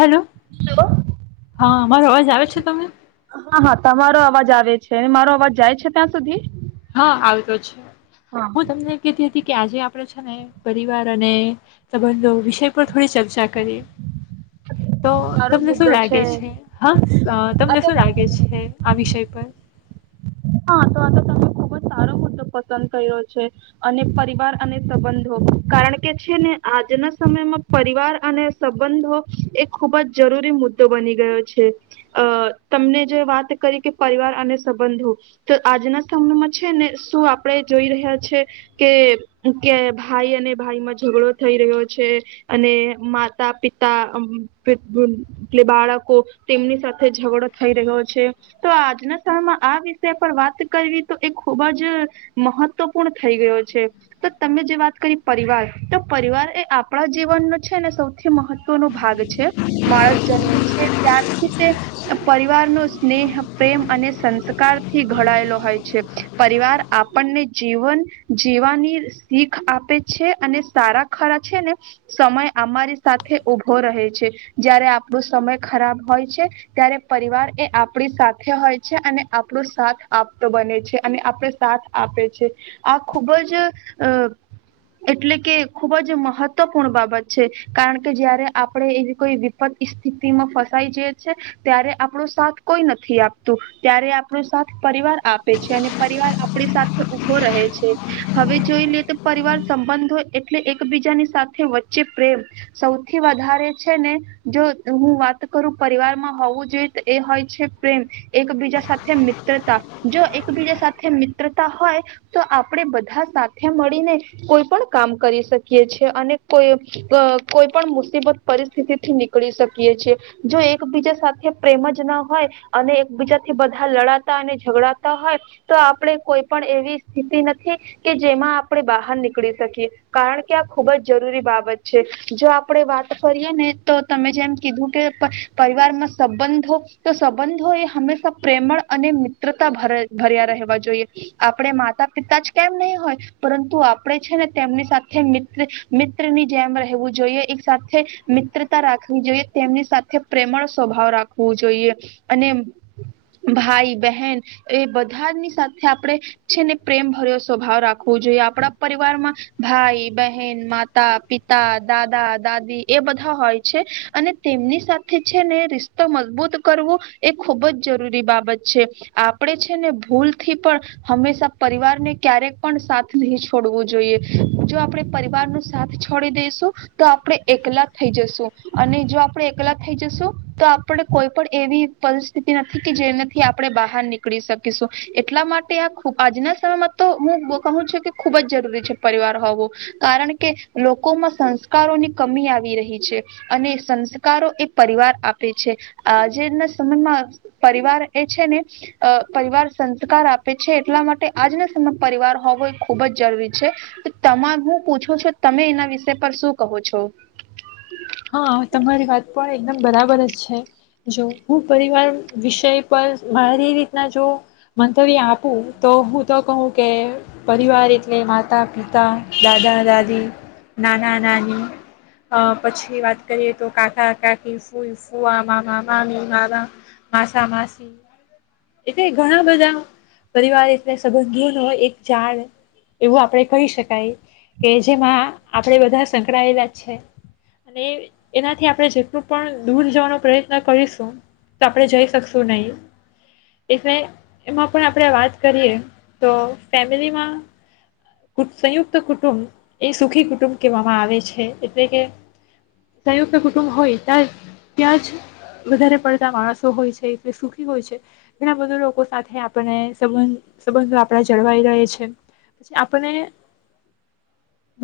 Hello હા. મારો અવાજ આવે છે તમને? હા હા તમારો અવાજ આવે છે મારો અવાજ જાય છે ત્યાં સુધી. હા હા [unintelligible] હું તમને કેતી હતી કે આજે આપણે છે ને પરિવાર અને સંબંધો વિષય પર થોડી ચર્ચા કરીએ. તો સારો તમને શું મુદ્દો લાગે છે હા અ આ તમને તો શું લાગે છે આ વિષય પર. હા તો આ તો તને ખૂબ જ સારો મુદ્દો પસંદ કર્યો છે. અને પરિવાર અને સંબંધો કારણ કે છે ને આજના સમયમાં પરિવાર અને સંબંધો એ ખૂબ જ જરૂરી મુદ્દો બની ગયો છે અ તમને જે વાત કરી કે પરિવાર અને સંબંધો. તો આજના સમયમાં છે ને શું આપડે જોઈ રહ્યા છે કે કે ભાઈ અને ભાઈ માં ઝઘડો થઈ રહ્યો છે અને માતા પિતા એટ બાળકો તેમની સાથે ઝઘડો થઈ રહ્યો છે તો આજના સમયમાં આ વાત કરવી તો એ ખૂબ જ મહત્વપૂર્ણ થઈ ગયો છે તો તમે જે વાત કરી પરિવાર તો પરિવાર એ આપણા જીવનનો છે ને સૌથી મહત્વનો ભાગ છે માણસ જન્મે છે ત્યારથી તે પરિવારનો સ્નેહ પ્રેમ અને સંસ્કાર થી ઘડાયેલો હોય છે. પરિવાર આપણને જીવન જીવાની શીખ આપે છે. અને સારા ખરા છે ને સમય અમારી સાથે ઉભો રહે છે જય્યારે આપણો સમય ખરાબ હોય છે ત્યારે પરિવાર એ આપણી સાથે હોય છે અને આપ આપણો સાથ આપતો બને છે અને આપણે સાથ આપે છે આ ખુબ જ એટલે કે ખુબ જ મહત્વપૂર્ણ બાબત છે કારણ કે જયારે આપણે એવી કોઈ વિપત સ્થિતિમાં ફસાઈ જઈ છે ત્યારે આપણો સાથ કોઈ નથી આપતું ત્યારે આપ આપણો સાથ પરિવાર આપે છે અને પરિવાર આપણી સાથે ઉભો રહે છે હવે જોઈ લે તો પરિવાર સંબંધો એટલે એકબીજાની સાથે વચ્ચે પ્રેમ સૌથી વધારે છે ને જો હું વાત કરું પરિવારમાં હોવું જોઈએ તો એ હોય છે પ્રેમ એકબીજા સાથે છે મિત્રતા. જો એકબીજા સાથે મિત્રતા હોય તો આપણે બધા સાથે મળીને કોઈ પણ કામ કરી શકીએ છીએ અને કોઈ કોઈ પણ મુસીબત પરિસ્થિતિ થી નીકળી શકીએ છએ જો એકબીજા સાથે પ્રેમ જ ના હોય અને એકબીજાથી બધું બ લડાતા અને ઝઘડાતા હોય તો આપણે કોઈ પણ એવી સ્થિતિ નથી કે જેમાં આપણે બહાર નીકળી શકીએ. કારણ કે આ ખુબ જ જરૂરી બાબત. છે, આપણેે વાત કરીએ ને તો તમે જેમ કીધું કે પરિવારમાં સંબંધો તો સંબંધો એ હંમેશા પ્રેમળ અને મિત મિત્રતા ભર ભર્યા રહેવા જોઈએ, આપણે માતા પિતા જ કેમ નહીં હોય પરંતુ આપણે છે ને તેમની સાથે મિત્ર મિત્રની જેમ રહેવું જોઈએ, એક સાથે મિત્રતા રાખવી જોઈએ તેમની સાથે પ્રેમળ સ્વભાવ રાખવું જોઈએ અને. ભાઈ બહેન એ બધાની સાથે આપણે છે ને પ્રેમ ભર્યો સ્વભાવ રાખવો જોઈએ, આપણા પરિવારમાં ભાઈ, બહેન, માતા, પિતા, દાદા, દાદી એ બધા હોય છે અને તેમની સાથે છે ને રિશતો મજબૂત કરવો એ ખૂબ જ જરૂરી બાબત છે આપણે છે ને ભૂલથી પણ હંમેશા પરિવારને ક્યારેક પણ સાથ નહી છોડવું જોઈએ. જો આપણે પરિવાર નો સાથ છોડી દઈશું તો આપણે એકલા થઈ જશું અને જો આપણે એકલા થઈ જશું તો, આપણે કોઈ પણ એવી પરિસ્થિ નથી જેનાથી આપણે બહાર નીકળી શકીશું એટલા માટે આ આજના સમયમાં તો હું કહું છું કે ખુબ જ જરૂરી છે, પરિવાર હોવો કારણ કે લોકોમાં સંસ્કારોની કમી આવી રહી છે અને સંસ્કારો એ પરિવાર આપે છે આજેના સમયમાં. પરિવાર એ છે ને પરિવાર સંસ્કાર આપે છે એટલા માટે આજ ને પરિવાર હોવો એ ખૂબ જ જરૂરી છે. તમા હું પૂછું છું તમે એના વિષય પર શું કહો છો? હા તમારી વાત પણ એકદમ બરાબર જ છે જો હું પરિવાર વિષય પર મારી રીતના જો મંતવ્ય આપું તો હું તો કહું કે પરિવાર એટલે માતા, પિતા, દાદા, દાદી, નાના, નાની અ પછી વાત કરીએ તો કાકા, કાકી, ફૂઆ, મામા, મામી, મામા, માસા, માસી એટલે ઘણા બધા પરિવાર એટલે સંબંધોનો એક ઝાડ એવું આપણે કહી શકાય, કે જેમાં આપણે બધા સંકળાયેલા છે અને એનાથી આપણે જેટલું પણ દૂર જવાનો પ્રયત્ન કરીશું તો આપણે જઈ શકશું નહીં. એટલે એમાં પણ આપણે વાત કરીએ તો ફેમિલીમાં સંયુક્ત કુટુંબ એ સુખી કુટુંબ કહેવામાં આવે છે, એટલે કે સંયુક્ત કુટુંબ હોય ત્યાં ત્યાં જ વધારે પડતા માણસો હોય છે એટલે સુખી હોય છે. ઘણા બધા લોકો સાથે આપને સંબંધ સંબંધો આપણા જળવાઈ રહે છે પછી આપને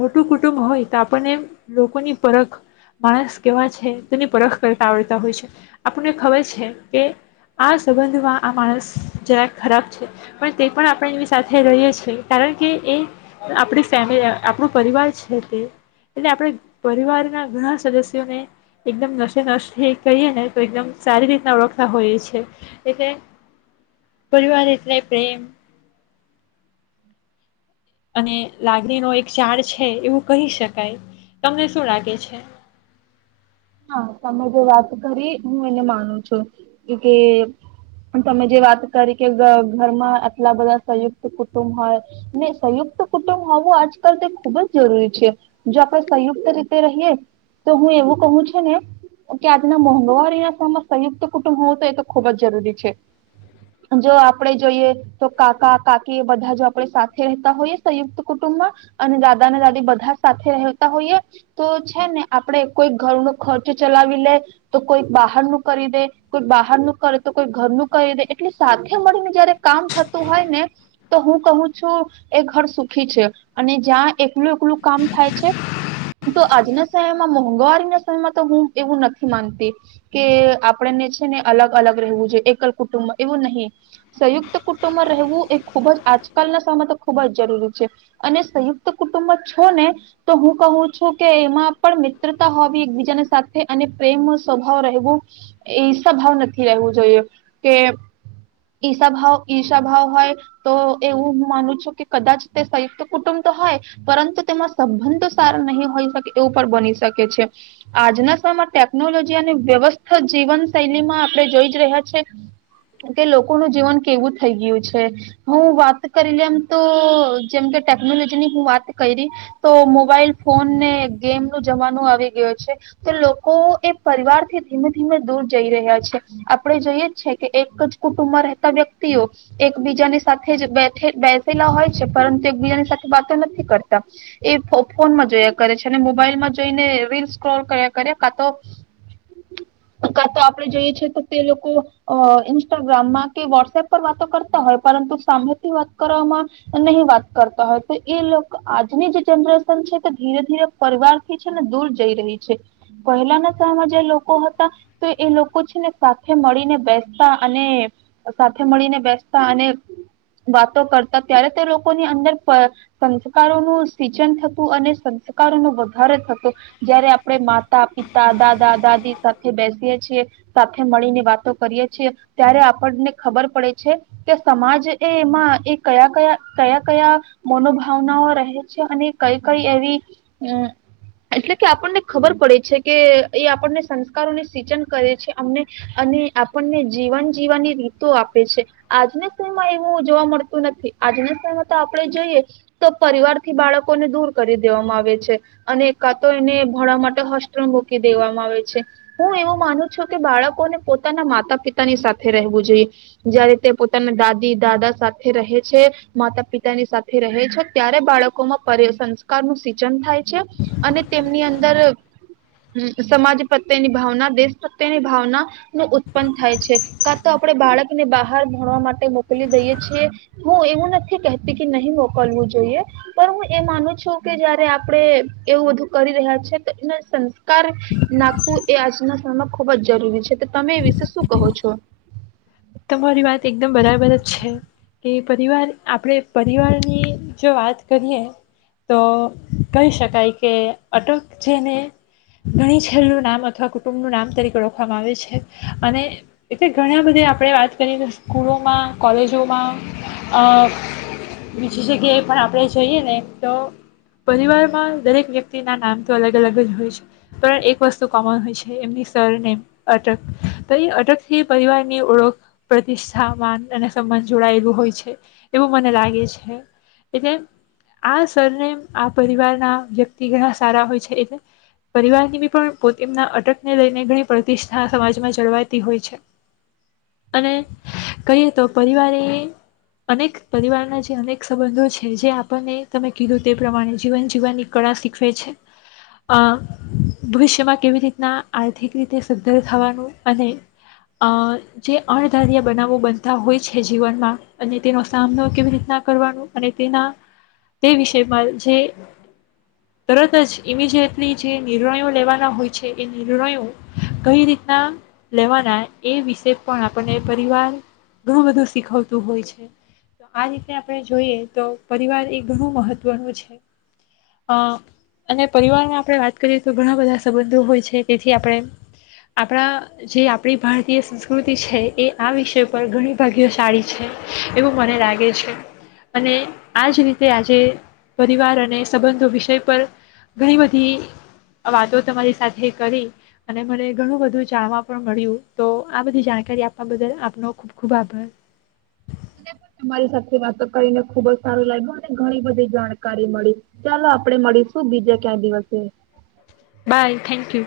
મોટું કુટુંબ હોય તો આપણને લોકોની પરખ માણસ કેવા છે તેની પરખ કરતા આવડતા હોય છે. આપણને ખબર છે કે આ સંબંધમાં આ માણસ જરાક ખરાબ છે પણ તે પણ આપણે એની સાથે રહીએ છીએ કારણ કે એ આપણી ફેમિલી આપણું પરિવાર છે તે એટલે આપણે પરિવારના ઘણા સદસ્યોને એકદમ નશે ન કહીએ ને તો એકદમ સારી રીતના ઓળખતા હોઈએ છે એટલે પરિવાર એટલે પ્રેમ [inaudible] અને લાગણીનો એક ચડ છે એવું કહી શકાય તમને શું લાગે છે હા તમે જે વાત કરી હું એને માનું છું કે તમે જે વાત કરી કે ઘરમાં આટલા બધા સંયુક્ત કુટુંબ હોય ને સંયુક્ત કુટુંબ હોવું આજકાલ તે ખુબ જ જરૂરી છે જો આપણે સંયુક્ત રીતે રહીએ તો હું એવું કહું છું [unintelligible] કે આજના મોંઘવારીના સમમાં સંયુક્ત કુટુંબ હોવું તો એ તો ખુબ જ જરૂરી છે જો આપણે જોઈએ તો કાકા કાકી બધા જો આપણે સાથે રહેતા હોઈએ સંયુક્ત કુટુંબમાં અને દાદા ને દાદી બધા સાથે રહેતા હોઈએ તો છે ને આપણે કોઈ ઘરનો ખર્ચ ચલાવી લે તો કોઈ બહાર નું કરી દે કોઈ બહાર ન કરે તો કોઈ ઘરનું કરી દે એટલે સાથે મળીને જયારે કામ થતું હોય ને તો હું કહું છું એ ઘર સુખી છે અને જ્યાં એકલું એકલું કામ થાય છે તો આજના સમયમાં મોંઘવારીને તો હું એવું નથી માનતી કે આપણને છે ને અલગ અલગ રહેવું જોઈએ એકલ કુટુંબ એવું નહીિ સંયુક્ત કુટુંબ રહેવું એ ખુબ જ આજકાલના સમય તો ખુબ જ જરૂરી છે અને સંયુક્ત કુટુંબ છો ને તો હું કહું છું કે એમાં પણ મિત્રતા હોય [inaudible] એકબીજાને સાથે અને પ્રેમ સ્વભાવ રહેવું ઈશા ભાવ નથી રહેવું જોઈએ કે ઈશા ભાવ ઈશા ભાવ હોય તો એવું હું માનું છું કે કદાચ તે સંયુક્ત કુટુંબ તો હોય પરંતુ તેમાં સંબંધ તો સારા નહીં હોય શકે એવું પણ બની શકે છે આજના સમયમાં ટેકનોલોજી અને વ્યવસ્થિત જીવન શૈલીમાં આપડે જોઈ જ રહ્યા છે કે લોકોનું જીવન કેવું થઈ ગયું છે હું વાત કરી લેમ તો જેમ કે ટેકનોલોજી ની હું વાત [unintelligible] કરી તો મોબાઈલ ફોન ને ગેમ [unintelligible] ું જવાનું આવે [unintelligible] લોકો એ પરિવાર થી ધીમે ધીમે દૂર જઈ રહ્યા છે આપડે જોઈએ છે કે એક જ કુટુંબમાં રહેતા વ્યક્તિઓ એકબીજાની સાથે જ બેસેલા હોય છે પરંતુ એકબીજાની સાથે વાતો નથી કરતા એ ફોનમાં જોયા કરે છે અને મોબાઈલમાં જોઈને રીલ [unintelligible] ્રોલ કર્યા કર કા તો કા તો આપણે જોઈએ છેએ તો તે લોકો ઇન્સ્ટાગ્રામમાં કે વોટ્સએપ પર વાતો કરતા હોય પરંતુ સામેથી વાત કરવામાં નહી વાત કરતા હોય તો એ લોકો આજની જે જનરેશન છે તે ધીરે ધીરે પરિવાર થી છે ને દૂર [unintelligible] રહી છે પહેલાના સમયમાં જે લોકો હતા તો એ લોકો છે ને સાથે મળીને બેસતા અને સાથે મળીને બેસતા અને વાતો કરતા ત્યારે તે લોકોની અંદર સંસ્કારોનુંું સિચન થતું અને સંસ્કારો ન વધારો થ [unintelligible] જયારે આપણે માતા, પિતા, દાદા, દાદી સાથે બેસીએ છીએ. સાથે મળીને વાતો કરીએ છીએ. ત્યારે આપણને ખબર પડે છે કે સમાજ એ એમાં એ કયા કયા કયા કયા મનોભાવનાઓ રહે છે. અને કઈ કઈ એવી અં એટલે કે આપણને ખબર પડે છે કે, એ આપણને સંસ્કારોને સિચન કરે છે. અમને અને આપણને જીવન જીવાની રીતો આપે છે. આજના સમયમાં એવું જોવા મળતું નથી. આજના સમયમાં તો આપણેે જોઈએ તો પરિવારથી બાળકોને દૂર કરી દેવામાં આવે છે. અને કા તો એને ભણવા માટે હોસ્ટેલ મુકી દેવામાં આવે છે. હું એવું માનું છું કે બાળકોને પોતાના માતા પિતાની સાથે રહેવું જોઈએ. જયારે તે પોતાના દાદી, દાદા સાથે રહે છે. માતા પિતાની સાથે રહે છે. ત્યારે બાળકોમાં પરી સંસ્કાર નું સિચન થાય છે. તેમની અંદર હ્મ સમાજ પ્રત્યેની ભાવના, દેશ પ્રત્યેની ભાવના નું ઉત્પન્ન થાય છે. કા તો આપણે બાળકને બહાર ભણવા માટે મોકલી દઈએ છીએ. હું એવું નથી કહેતી કે નહી મોકલવું જોઈએ. પણ, હું એ માનું છું કે, જયારે આપળે એવું બધું કરી રહ્યા છે, તો એના સન્સ કાર નાખવું એ આજના સમયમાં ખુબ જ જરૂરી છે. તો તમે એ વિશે શું કહો છો? તમારી વાત એકદમ બરાબર જ છે કે, પરિવાર આપણે પરિવારની જો વાત કરીએ તો કહી શકાય કે અટક જેને ઘણી છેલનું નામ અથવા કુટુંબનું નામ તરીકે ઓળખવામાં આવે છે. અને એટલે ઘણા બધા આ પળે વાત કરીએ તો સ્કૂલોમાં કોલેજોમાં અ બીજી જગ્યાએ પણ આપણે જઈએ ને તો, પરિવારમાં દરેક વ્યક્તિના નામ તો અલગ અલગ જ હોય છે. પણ, એક વસ્તુ કોમન હોય છે. એમની સરનેમ, અટક તો એ અટકથી પરિવારની ઓળખ પ્રતિષ્ઠા, માન અને સમ્માન જોડાયેલું હોય છે. એવું મને લાગે છે. એટલે આ સરનેમ આ પરિવારના વ્યક્તિ ઘણા સારા હોય છે એટલે પરિવારની બી પણ પો તેમના અટકને લઈને ઘણી પ્રતિષ્ઠા સમાજમાં જળવાતી હોય છે. અને કહીએ તો પરિવારે અનેક પરિવારના જે અનેક સંબંધો છે. જે આપણને તમે કીધું તે પ્રમાણે જીવન જીવવાની કળા શીખવે છે. અ ભવિષ્યમાં કેવી રીતના આર્થિક રીતે સદ્ધર થવાનું અને અ જે અણધાર્યા બનાવો બનતા હોય છે જીવનમાં. અને તેનો સામનો કેવી રીતના કરવાનો અને તેના તે વિષયમાં જે તરત જ ઇમિજિએટલી જે નિર્ણયો લેવાના હોય છે, એ નિર્ણયો કઈ રીતના લેવાના એ વિશે પણ આપણને પરિવાર ઘણું બધું શીખવતું હોય છે. તો આ રીતે આપણે જોઈએ તો પરિવાર એ ઘણું મહત્ત્વનું છે. અ અને પરિવારમાં આપણે વાત કરીએ તો ઘણા બધા સંબંધો હોય છે. તેથી આપણે આપણા જે આપણી ભારતીય સંસ્ કૃતિ છે. એ આ વિષય પર ઘણી ભાગ્યશાળી છે. એવું મને લાગે છે. અને આ જ રીતે આજે પરિવાર અને સંબંધો વિષય પર ઘણી બધી વાતો તમારી સાથે કરી અને મને ઘણું બધું જાણવા પણ મળ્યું. તો, આ બધી જાણકારી આપવા બદલ આપનો ખુબ ખુબ આભાર. મને પણ તમારી સાથે વાતો કરીને ખુબ જ સારું લાયગું અને ઘણી બધી જાણકારી મળી. ચાલો આપડે મળીશું બીજે ક્યા દિવસે. બાય. Thank you.